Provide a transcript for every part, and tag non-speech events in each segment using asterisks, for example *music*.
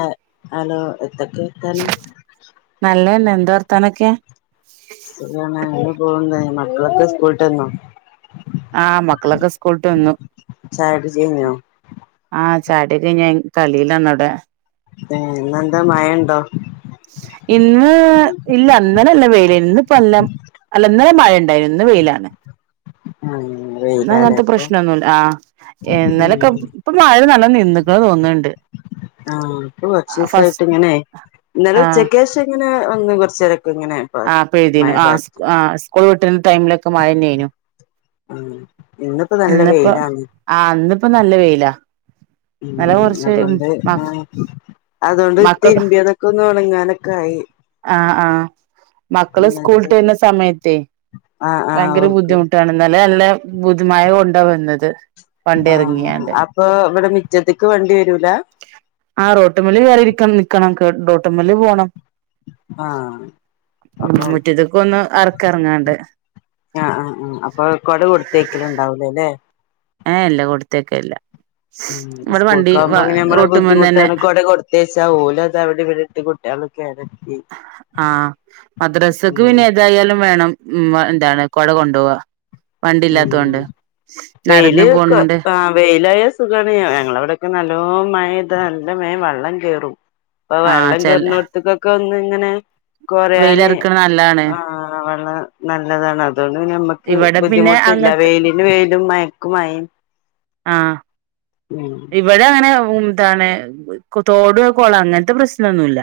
ആഹ hello നല്ലന്നെ എന്താ വർത്താനൊക്കെ സുഖാണ് അങ്ങനെ പോവുന്ന് മക്കളൊക്കെ സ്കൂളിട്ടന്നോ ആഹ് മക്കളൊക്കെ സ്കൂൾട്ട് വന്നു ചായുടിയൊക്കെ കഴിഞ്ഞോ ആഹ് ചായടിയൊക്കെഞ്ഞഞാൻ കളീലാണ് അവ്‌ടെ ന്നെന്താ മഴ ഉണ്ടോ ഇന്ന് ഇല്ല അന്നനല്ല വേ ന്ന് പല്ലം അല്ലന്നരം മഴ ഉണ്ടായിന്ന് വെയിലാണ് ആ വെയിലാല്ലേ അങ്ങനത്തെ ഇപ്പൊ പ്രശ്നമൊന്നുമ ആ ഉം എന്നലൊക്കെ ഇപ്പൊ മഴ നല്ല നിക്കാ തോന്നുന്നുണ്ട് ആഹ അപ്പൊ കുറച്ച ദിവസായിട്ട് ഇങ്ങനെ എന്നാലുംച്ചക്ക കുറച്ച് ആ പഴതീന ആ ആ കൊഴെട്ട ടൈമിലൊക്കെ മഴ നനു ഉം ഇന്നിപ്പോ നല്ല ഇന്നപ്പോ വെയിലാണ് ആ ഇപ്പൊ നല്ല വെയിലാ ഉ ഇന്നലെ കൊറച്ച് അതൊണ്ട് ആ അതുകൊണ്ട് മക്കൾ മ്പയതൊക്കെ ഒന്ന് ഉണങ്ങാനൊക്കെ ആയി ആഹ് ആഹ് മക്കള് സ്കൂളിട്ട് ഇത്തക്കെ വരുന്ന സമയത്തേ ആ ആക്ക ബുദ്ധിമ കൊണ്ട വുന്നത് ആഹ അപ്പൊ മിറ്റത്ത്ക്ക് വണ്ടി വരൂല ആ റോട്ടുമലി വറിരിക്കണം നിക്കണം ഡോട്ടമ്മല്ലല് പോണം ആഹ ഉം അപ്പൊ മുറ്റത്ത്ക്ക് ഒന്ന് ആർക്കും എറങ്ങാണ്ട് ആഹ ആ ആ അപ്പൊ കൊട കൊടുത്തേക്കലും ഉണ്ടാവൂലേ അല്ലേ ആഹ ഇല്ല കൊടുത്തൊക്ക ഇല്ല ഉ സ്കൂൾക്ക ആകുമ്പോ പിന്നെ നമ്മളെ റോട്ടുമ്മന്ന് തന്നെ ബുദ്ധിട്ടാണ് *unintelligible* കൊടുത്തേ സകല അത അവിടെ ഇവിടെട്ട് കുട്ടികളൊക്കെ ആരുന്നു ആഹ് മദ്രസക്ക് ഉം പിന്നെ ഏതായാലും വേണം ഉം എന്താണ് കൊട കൊണ്ടോവാ വണ്ടി ഉം ഇല്ലാത്തോണ്ട് നടന്ന് വെയില്കെ പോണോണ്ട് ആ വെയിലായ സുഖമാണ് ഞങ്ങളവിടെക്കെ നല്ല ല്ലോം മഴയ്താ നല്ലം വേം വെള്ളം കേറും ഇപ്പൊ ആ വെള്ളം ചെല കേർണോട്ത്ത്ക്കൊക്കൊന്ന് തെങ്ങനെ കൊറിയാന് വെയിലറക്കണ നല്ലാണ് *unintelligible* നല്ലതാണ് അത് അതു പിന്നെ നമ്മക്ക്- ഇവിടെ പിന്നെ ബുദ്ധിമുട്ടില്ല വെയിലിന് വെയിലും മയക്കും മയയും ആഹ് ഇവിടെ അങ്ങനെ- എന്താണ് തോട്‌ കൊളം അങ്ങനത്തെ പ്രശ്നമൊന്നുമില്ല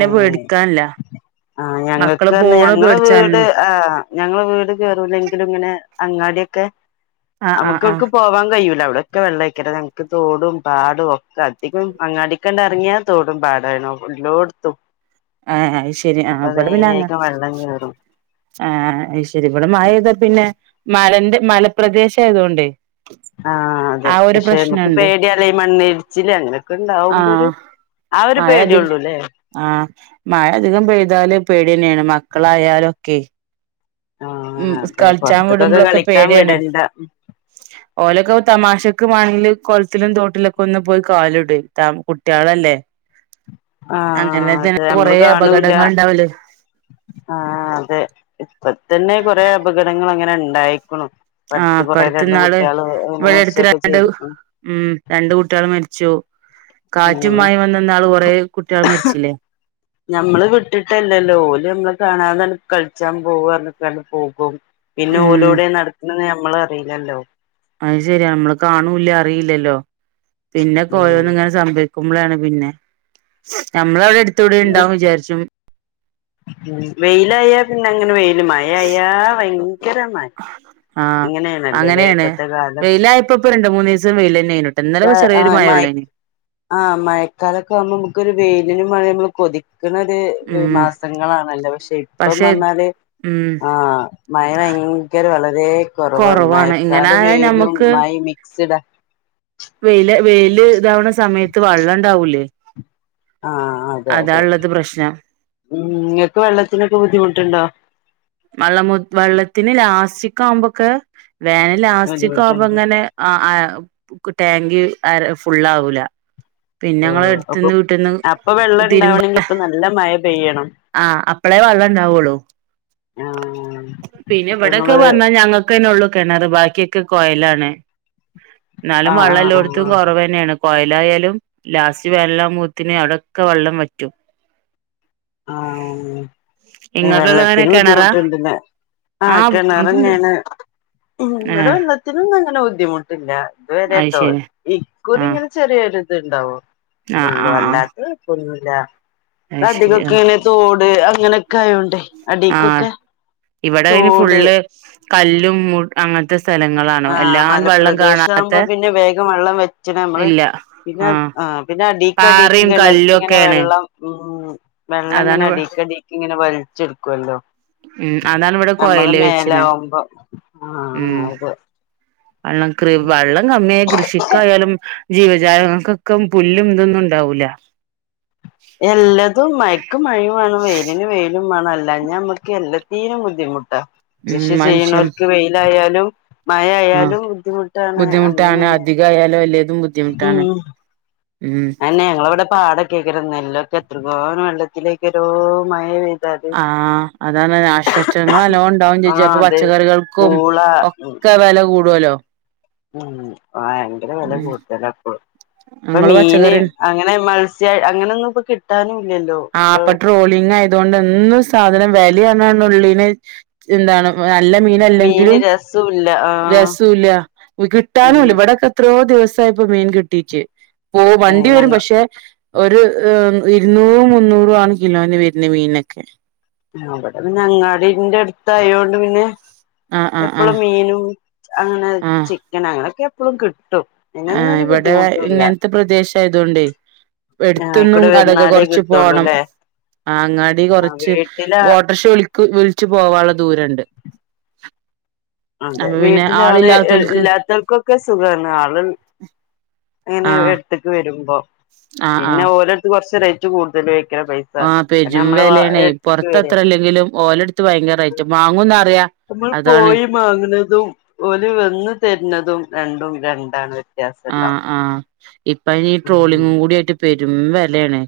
ഏ ആ മക്കള് ഞങ്ങൾക്ക് ഇന്ന് പോണ് ഞങ്ങളെ പേടിച്ചാണ് വീട് ആഹ ഞങ്ങളെ വീട് കേറുലെങ്കിലും ഇങ്ങനെ- അങ്ങാടിയൊക്ക ആഹ് ആഹ് ആഹ് നമുക്ക്ക്ക് പോവാൻ കഴിയൂല അവിടെ ഒക്കെ വെള്ളേയിക്കാരം ഞങ്ങക്ക് തോടും പാടും ഒക്കെ അധികം അങ്ങാടിക്കണ്ടറങ്ങിയാൽ തോടും പാടായാണ് ത്തും ഏഹ് അത് ശെരിയാണ് ഇവിടെ പിന്നെ അങ്ങനെ. വെള്ളം കേറും ആഹ് അതു ശെരി ഇവിടെ മഴ പെയ്താൽ പിന്നെ മ മലന്റെ മലപ്രദേശം ആയതുകൊണ്ടേ. അതെ ആഹ് ഒരു പക്ഷെ നമുക്ക് പ്രശ്നമുണ്ട്, പേടിയാല്ലേ ഈ മണ്ണിടിച്ചില് അങ്ങനൊക്കെ ഇണ്ടാവുമ്പോ ഒരു ആഹ് ആ ഒരു മഴ അധി പേടിയൊള്ളൂല്ലേ ആഹ് മഴ അധികം പെയ്താലും പേടി തന്നെയാണ് മക്കളായാലും. ക്കെ ഉം ആഹ് അതെ കളിച്ചാൻ പൊറത്ത്ക്കൊക്കെ വിടുമ്പോഴൊക്കെ കളിക്കാൻ പേടിയാണ് വിടണ്ട ഓലൊക്കെ തമാശ. നിനക്ക് വേണമെങ്കിൽ കുളത്തിലും തോട്ടിലൊക്കെ ഒന്ന് പോയി കാലിട് താൻ കുട്ടികളല്ലേ. ആഹ് അങ്ങനെ ആഹ് തന്നെ അതെ നമ്മള് കൊറേ കാണൂല്ല അപകടങ്ങൾ ഉണ്ടാവല് ആഹ് ആഹ് അതെ. ഇപ്പ തന്നെ കൊറേ അപകടങ്ങള് അങ്ങനെ ഇണ്ടായിക്ക്ണു. ആ ഇപ്പട്ത്ത് ഇപ്പ കൊറേ അട്ത്ത് രണ്ട് ഇന്നാള് കുട്ട്യാള് അങ്ങനെ ഇവിടെ അട്ത്ത് മരിച്ചൊക്കെ രണ്ട് ചെയ്ത്ക്ക്ണു ഉം രണ്ട് കുട്ടിള് മരിച്ചു കാറ്റും ഏഹ് മഴയും വന്നന്നാള് കൊറേ കുട്ടികൾ മരിച്ചില്ലേ ഞമ്മള് വിട്ട്ട്ടല്ലല്ലോ ഓല് നമ്മള് കാണാതണ് കൾച്ചാൻ പോവ്ർഞ്ഞ്ക്കാണ്ട് പോകും. പിന്നെ ഓല് ഉം ഓടെ നടക്ക്ണ്ന്ന് നമ്മ നമ്മള് അറിയില്ലല്ലോ അത് ശരിയാ നമ്മള് കാണൂല്ല അറിയില്ലല്ലോ പിന്നെ ഉം കോയന്ന് ഇങ്ങനെ സംഭവ *unintelligible* പിന്നെ നമ്മളവിടെടുത്ത് ത്തൂടെ ഉണ്ടാവന്ന് വിചാരിച്ചു ഉ വെയിലയാ പിന്നെ അങ്ങനെ വെയി ഇ മായ അയാ ഭയങ്കര മ ആഹ് അങ്ങനെയണല്ലോ അങ്ങനെയാണ് ഇപ്പത്തെ കാലം വെയിലായപ്പോ ഇപ്പ രണ്ട് മൂന്ന് ദിവസം വെയിൽ തന്നെയായിനുട്ടോ ഇന്നലെ ചെറിയൊരു മഴ ആആമഴകാല ഉള്ളേന് ആ മഴക്കാലൊക്കെ ആവുമ്പോ നമുക്കൊരു വെയിലിനും മഴ നമ്മള് കൊതി കിട്ടുന്നത് ഒരു ഉം മാസങ്ങളാണല്ല പക്ഷെ ഇപ്പം വഞ്ഞാല് ഉം ആ മയ ഭയങ്കര വളരെ കുറവാണ് കൊറവാണ് ഇങ്ങനെ മഴക്കാല ആയാ മേലും ഞമ്മക്ക് മഴ മിക്സ്ഡ വെയ്ല് ഇതാവണ സമയത്ത് വെള്ളംണ്ടാവൂലേ ആഹ അതെ അതെ പ്രശ്നം ഉ നിങ്ങക്ക് വെള്ളത്തിനൊക്കെ ബുദ്ധിമുട്ടുണ്ടോ വെള്ള വെള്ളത്തിന് ലാസ്റ്റിക്ക ആവുമ്പോൊക്കെ വേന ലാസ്റ്റക്ക് ആകുമ്പോം ബുദ്ധിമുട്ടുണ്ട് അങ്ങനെ ആ ടാങ്ക് ആ ഫുള്ള ആവല അപ്പൊ അപ്പൊ വെള്ളം ഇണ്ടാവണമെങ്കിൽ ഇപ്പൊ നല്ല മയ ആഹ് അപളേ വള്ളുണ്ടാവളു ആഹ് പിന്നെ അപ്പൊ ഇവിടെൊക്കെ നിങ്ങള് പറഞ്ഞാൽ ഞങ്ങൾക്കന്നെ ഉള്ളൂ കിണറ് ബാക്കിയക്കെ പോയലാണ് എന്നാലും ആഹ് വെള്ളം ആഹ് എല്ലാടത്തും ആഹ് കുറവ് തന്നെയാണ് കൊയലായാലും ലാസി വല്ലാമൂത്തിന് അടൊക്ക വെള്ളം വറ്റും ആ ഇങ്ങക്കൊക്കെ എങ്ങനെ വെള്ളത്തിന് കിണറാ ബുദ്ധിമുട്ടണ്ട ആ കിണറങ്ങാണ് ഏ ഇടെ വെള്ളത്തിന്ന അങ്ങനെ ബുദ്ധിമുട്ടില്ല ഇതുവരെ ട്ടോ അയ്ശരി ഇക്കൂടി ആ ഇങ്ങനെ ചെറിയൊരു അത് ഉണ്ടാവോ ആ ഉള്ളൂ ആ ആ അല്ലാത്ത അല്ല അയ്ശരി ആ ക്കെനെ തോട്. ങ്ങനെ കായൊണ്ടെ ആ അടീക്കൊക്കെ ഇവിടെ അയിന് തോട് ഫുള്ള് കല്ലും മു അങ്ങൻത്തെ ആഹ് മലപ്രദേശ ആകുമ്പോ പിന്നെ വേഗം വെള്ളം വെച്ചണ് നമ്മള് ഇല്ല പിന്നെ ആഹ് ആ പിന്നെ അടീക്ക്ടിക്ക് പാറയും കിണർക്ക് കല്ലും ഇങ്ങനെ ഒക്കെയാണ് വെള്ളം ഉം. വെള്ളം ഇങ്ങനെ അതാണ് അടക്കടിക്ക് ഇങ്ങനെ വൽച്ചെടുക്കല്ലോ? മ് അതാണ് ഇവിടെ കൊയല് വെച്ചിന് മേലാവുമ്പോ ആ ഉം അതെ വള്ളം കൃ വള്ളം കമ്മിയായ കൃഷിക്കായാലും ജീവജാലങ്ങൾക്കൊക്കെ പുല്ലും ഇതൊന്നും ഇണ്ടാവൂല. എല്ലെതും മയെക്ക് മഴയും വേണം വെയിലിന് വെയിലും. മാണല്ലേ അല്ലാഞ്ഞ നമ്മക്ക് എല്ലെ ത്തീനും ബുദ്ധിമുട്ടാ. ഉം കൃഷി മനുഷ്യൻ ചെയ്യുന്നോര്ക്ക് വെയിലായാലും മഴ ആഹ് ആയാലും ബുദ്ധിമുട്ടാണ്. ബുദ്ധിമുട്ടാണ് അങ്ങനെണ്. അധികായാലും എല്ലേതും മ് ബുദ്ധിമുട്ടാണ് ഉം അയെന്നെ ഞങ്ങളിവിടെ പാടയ്ക്കെക്കി ഇന്റെ നെല്ലൊക്കെ എത്രങ്ങാനും വെള്ളത്തിലേക്കെരോ മഴപെയ്‌ ആ അതാണ് നാശനഷ്ടങ്ങള് എല്ലാം ഉണ്ടാവും ചേച്ചി ആഹ് അപ്പം അതെ പച്ചക്കറികൾക്കും പൂള ഉം ഒക്കെ വില കൂട്- ടുമല്ലോ ഉം ഭയങ്കര വില കൂടുതല അപ്പൊ ഇപ്പൊ നിങ്ങള് മീന് പച്ചക്കറി അങ്ങനെ മത്സ്യ അങ്ങനൊന്നും ഇപ്പൊ കിട്ടാനും ഇല്ലല്ലോ ആ ഇപ്പൊ ട്രോളിംഗ് ആയതുകൊണ്ട് എന്നും സാധനം വെ ഡെയ്ലി വന്നാണ് ഉള്ളിനെ എന്താണ് നല്ല മീന് മീനല്ലെങ്കിലും രസൂല്ല ആഹ് രസവുല്ല ഉം കിട്ടാനുമില്ല ഇവിടൊക്കെ എത്രയോ ദിവസ സായിപ്പോ മീൻ കിട്ടീച്ച് ഓ ഏഹ് വണ്ടി വരും ഞങ്ങ പക്ഷെ ഒരു ഇരുന്നൂറ് മു മുന്നൂറും ആണ് കിലോന് വരുന്നെ മീനൊക്കെ അവിടെ പിന്നെ അങ്ങാടിന്റെ അടുത്തായൊണ്ട് പിന്നെ ആ ആ ആ എപ്പോളും മീനും അങ്ങനെ ആ ചിക്കൻ അങ്ങനൊക്കെ എപ്പോളും കിട്ട് ആ ഇവിടെ ഇങ്ങനത്തെ പ്രദേശയതുകൊണ്ടേ ആഹ് എടുത്തൊന്നും അയിക്കൂടെ വന്നാലേ കൊറച്ച് പോണം കിട്ടുള്ളൂല്ലേ അങ്ങാടി ആഹ് കൊറച്ച് വീട്ടിലാ ഓട്ടോർഷ വിളിക്ക് വിളിച്ച് പോവാനുള്ള ദൂരണ്ട് അതെ അപ്പൊ പിന്നെ വീട്ടില ആള് ആളില്ലാത്തോൽക്ക് ഇല്ലാത്തവർക്കൊക്കെ സുഖാണ് ആള് ഉം അങ്ങനെ ആ എടുത്തേക്ക് വരുമ്പോ ആ പിന്നെ ഓരട്ത്ത് കുറച്ച് റേറ്റ് കൂടുതൽ ആയി ആ പെരും വേലയണേ പൊറത്ത് അത്ര വരല്ലോ അല്ലെങ്കിലും ഓലെടുത്ത് ഭയങ്കര റേറ്റാ വാങ്ങുംന്ന് അറിയാം അതാണ് വാങ്ങുന്നതും ഓല് വന്ന് തരുന്നതും രണ്ടും രണ്ടാണ് വ്യത്യാസം ആ ഉണ്ടാവും ആ ഇപ്പഴി ഉം ട്രോളിങ്ങും കൂടി ആയിട്ട് പേ രും വേലാണ്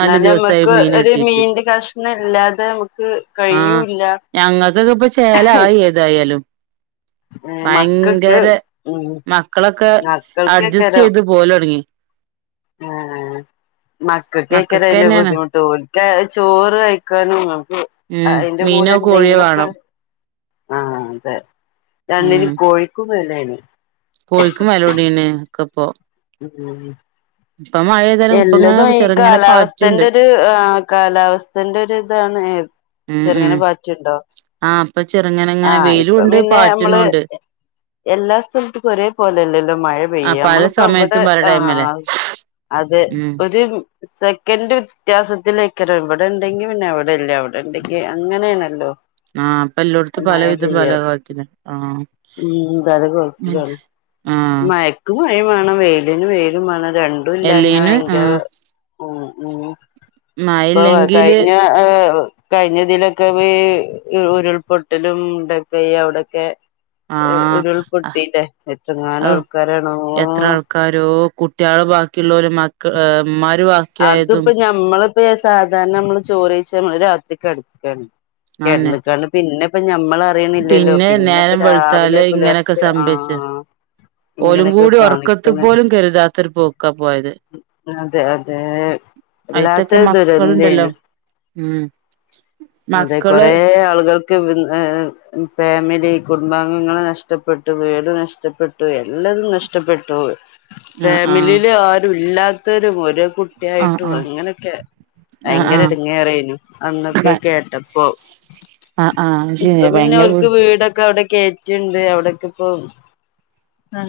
എന്നാല് നമ്മക്ക് മീൻ ഒരു കിട്ടീട്ട് മീന്റെ കഷ്ണം ഇല്ലാതെ നമുക്ക് ആഹ് കഴിയൂല്ല ഞങ്ങക്കൊക്കെ ഇപ്പ ചേലായി ഏതായാലും മക്കക്ക് ഭയങ്കര മക്കളൊക്കെ അഡ്ജസ്റ്റ് ചെയ്ത് പോലോ ടങ്ങി ആ മക്കൾക്കഴക്കാന അതിന്റെ മക്കക്കെന്നേണ് ബുദ്ധിമുട്ട് ഒഓക്ക ചോറ് കഴിക്കാനും നിങ്ങൾക്ക് ഉം അതിന്റെ കൂടെ മീനോ കോഴിയോ എന്തെങ്കിലുംൊക്കെ വേണം ആഹ ആഹ്ത ഉം രണ്ടിനന് കോഴിക്കും ല്ലാണ് കോഴിക്കും വെലോടീണ്. ക്കപ്പോ ഉം. ഏതായാലും ഇപ്പ എല്ലതും ഇങ്ങനെ ഈ ചെറുങ്ങനെ കാലാവസ്ഥൻ്റ പാറ്റ്ണ്ട് ഒരു ആ കാലാവസ്ഥൻ്റ ഒരു ഇതാണേ. ഉം ഉം ചെറുങ്ങനെ പാറ്റുണ്ടോ? ആ ഇപ്പൊ ചെറുങ്ങനങ്ങനെ ആഹ് ഇപ്പൊ വെയിലുണ്ട് പിന്നെ നമ്മള് പാറ്റനുണ്ട് എ എല്ലാ സ്ഥലത്തക്കും ഒരേ പോലെല്ലല്ലോ മഴ ആ പെയ്യ പല നമ്മളിപ്പോ ഇവിടെ സമയത്തും പല ടൈമല്ലേ ആഹ്. അതെ ഉം ഒരു *inaudible* സെക്കൻറ് വ്യത്യാസത്തി ഇതിലേക്ക ര് ഇവിടെ ഉണ്ടെങ്കി പിന്നെ എവിടെയില്ല അവിടെ ഉണ്ടെ ഏ അങ്ങനെയണല്ലോ ആ അപ്പൊ എല്ലോടത്തും മയ പലവിധം പെയ്യ പല കോലത്തില് ആ *unintelligible* ആ മയക്ക് *unintelligible* മഴയും വാണം വെയിലിന് വെയിലും വാണം ര എല്ലിന് ആ ഉം ഇപ്പവാ മഴല്ലെങ്കില് കഴിഞ്ഞ ഏഹ്‌ കഴിഞ്ഞതിലൊക്കെ വേ ഈ ഉരുൾപൊട്ടലും മുണ്ടക്കൈ അവ്ടൊക്കെ ആഹ് ആഹ് എത്രങ്ങാനും അവു ആൾക്കാരാണോ എത്ര ആൾക്കാരോ കുട്ടിയാള് ബാ ക്കിള്ളോരും മക്കള് ഏഹ് ഇമ്മാ അത്പ്പോ ഞമ്മള്പ്പോയാച് സാധാരണ നമ്മള് ചോറ്ഴ്ച്ച നമ്മള് രാത്രി കിടക്കാണ് ആന്നെ കിടന്നക്കാണ് പിന്നെ ഇപ്പ ഞമ്മൾ അറിയണില്ലല്ലോ പിന്നെ പിന്നെപ്പൊ നേരം രാവിലെ വെളുത്താല് ഇങ്ങനെയൊക്കെ പുലർച്ചെ ആ സംഭവിച്ച് ഓലും ഇങ്ങനെയൊക്കെ കൂടി ഉറക്കത്ത് കാണിക്കണ് പോലും കരുതാത്തൊരു പോക്കാ പോയത് അതെ ഏ അയിത്തൊക്കെ വല്ലാത്തൊരു മക്കളുണ്ടല്ലോ ദുരന്തായിരുന്നു ഉം അതെ മക്കള് കൊറേ ആളുകൾക്ക് ഫാമിലി കുടുംബാംഗങ്ങൾ നഷ്ടപ്പെട്ടു വീട് നഷ്ടപ്പെട്ടു എല്ലരും നഷ്ടപ്പെട്ടു ആ ആ ഫാമിലിയില് ആരും ല്ല അത്തരും ഒരു ആ കുട്ടിയായിട്ടും ആ അങ്ങനെയൊക്കെ ആഹ് ഭയങ്കര ആഹ് ഇടുങ്ങേറനു അന്നൊക്കെ ബ കേട്ടപ്പോ ആഹ് ആഹ് ഇപ്പൊ ശരിയാ പിന്നെ ഭയങ്കര അവക്ക് ബിസ് വീടൊക്കെ അവിടെ കേറ്റുണ്ട് അവിടൊക്കെ ഇപ്പോ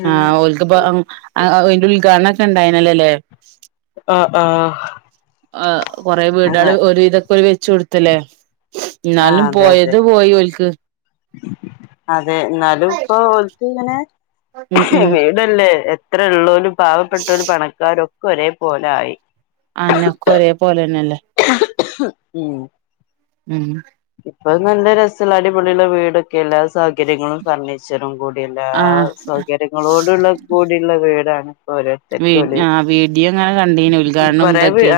ആ ഓല്ക്ക് ഇപ്പൊ അതിന്റെ ഉൽഘാടനം ഉണ്ടായിനിയാല്ലേലെ ആഹ ആഹ ആ് കുറെേ വീടുകള് ഒരു വിതൊക്കെ ഓല് ച്ച കൊടുത്തല്ലേ ആഹ് എന്നാലും അതെ അതെ പോയത് പോയി ഓല്ക്ക് അതെ എന്നാലും ഇപ്പൊ ഓലക്കിങ്ങനെ ഉം ഇങ്ങനെ ഉം വീടല്ലേ ഇത്ര ഉള്ളോലും പാവപ്പെട്ട ഒരു പണക്കാരൊക്കെ കൊരേ പോലായി ആന്നക്ക ഒരേ പോലെന്നല്ലേ ഉം ഉം ഇപ്പൊ നല്ല രസലാടിപൊളിയുള്ള വീടൊക്കെല്ല സൗകര്യങ്ങളും ഫർണിച്ചറും കൂടി എല്ലാ ആഹ് സൗകര്യങ്ങളോടുള്ള കൂടിയുള്ള വീടാണ് ഇപ്പൊ വ ഓരോരുത്തർക്കും ഓല് ആ വീഡിയോ അങ്ങനെ കണ്ടീന ഉദ്ഘാടനം ഇതൊക്കെ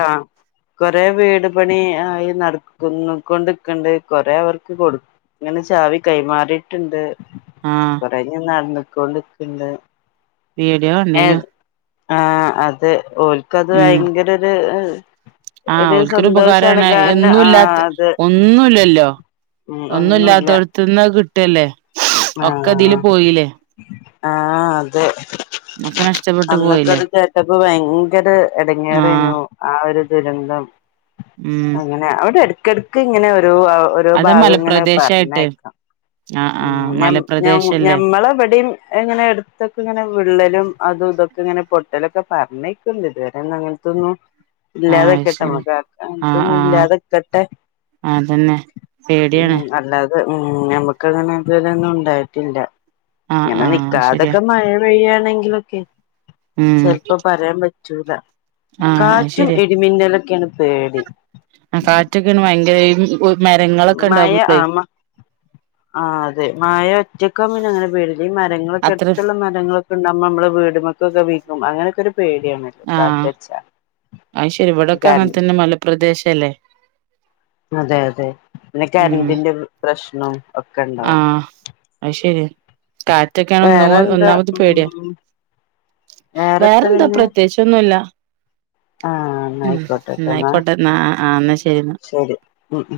കൊറെേ വീട് പണി ആയി നടക്കുന്ന കൊണ്ട് ണ്ട് കൊറ അവർക്ക് കൊടു ഇങ്ങനെ ചാവി കൈമാറിയിട്ടുണ്ട് ആഹ് കൊറ നടന്ന കൊണ്ട്ക്കണ്ട് വീഡിയോ കണ്ടീനു ആ അതെ ഓൽക്ക്ത് ഉം ഭയങ്കര ഒരു ഉ ആഹ് അവക്കൊരു ഉപകാരമാണ് ആ എന്നുംല്ലാത്ത അത് ഒന്നുമില്ലല്ലോ ഉം ഒന്നുല്ല ഒന്നുംല്ലാത്തടുത്തന്ന് കിട്ടല്ലേ ഒക്കെ അതില് പോയില്ലേ ആഹ അതെ ഒക്കെ നഷ്ടപ്പെട്ടു പോയില്ലേ അന്നക്കത് ചേട്ടപ്പ ഭയങ്കര ആഹ് ഇടങ്ങേറനു ആ ഒരു ദുരന്തം ഉം അങ്ങനെ അവിടെ അടു- കടുക്ക് ഇങ്ങനെ- ോ അതാ ഭാഗം ഇങ്ങനെ മലപ്രദേശായിട്ട് പറയക്കാം ആഹ് ആഹ് മലപ്രദേശല്ലേ ഞമ്മളെവിടെയും ഇങ്ങനെ എടുത്തക്കെ ഇങ്ങനെ വിള്ളലും അതും ഇതൊക്കെ- ഇങ്ങനെ പൊട്ടലൊക്കെ പറഞ്ഞേക്കുന്നുണ്ട് ഇതുവരെന്ന അങ്ങനത്തൊന്നുന്നു ആഹ് ഇല്ലാതെ അത് ശരി കേട്ടമക്കക്ക- ആഹ് ആഹ് ഇല്ലാതക്കട്ടെ അതന്നെ ഉ പേടിയാണ് -അല്ലാതെ മ്മ്- നമുക്ക്ങ്ങനെ ഇതുലൊന്നും ണ്ടായിട്ടില്ല ആഹ് ഇങ്ങനെ ആഹ് അത് ശരിയാ നിക്കാതൊക്കെ മഴ പെയ്യാണെങ്കിലൊക്കെ ഉം ചെലപ്പോ പറിയപറ്റൂല ആഹ് അത് കാറ്റും ശരിയാ ഇടിമിന്നലൊക്കെയാണ് പേടി ആഹ് കാറ്റൊക്കേണ് ഭയങ്കരെയിം ഉം മഴ ആ മ ആ അതെ മഴ ഒറ്റക്കാവുമ്പോ പിന്നെ അങ്ങനെ പേടില്ല ഈ മരങ്ങളൊക്കെ അത്ര എട്ത്തുള്ള മരങ്ങളൊക്കെ ഉണ്ടാവുമ്പോ നമ്മള് വീട്മ്മ കൊക്കെ വികും അങ്ങനൊക്കെ ഒരു പേടിയാണല്ലോ ആഹ് കാറ്റടിച്ചാ അയ്ശരി വിടൊക്കെ കാരണം അങ്ങനത്തന്നെ മലപ്രദേശല്ലേ അതെ അതെ ന്നെ ഉം കര്ന്റിന്റെ പ്രശ്നം ഒക്കെണ്ടാവും ആഹ് അത് ശരിയാ കാറ്റൊക്കെയാണ് ഒന്നോ ഒന്നാമത് പേടിയാ ഉം വേറെത്ത വേറെന്താ പിന്നെ പ്രത്യേകിച്ചൊന്നുല്ല ആ ന്നാ ഉംഹ് ആയിക്കോട്ടെട്ടോ ന്നാ ഇന്നായ്ക്കോട്ടന്ന ആഹ് ആഹ് ന്നാ ശരിന്നാ ശരി ഉം ഉം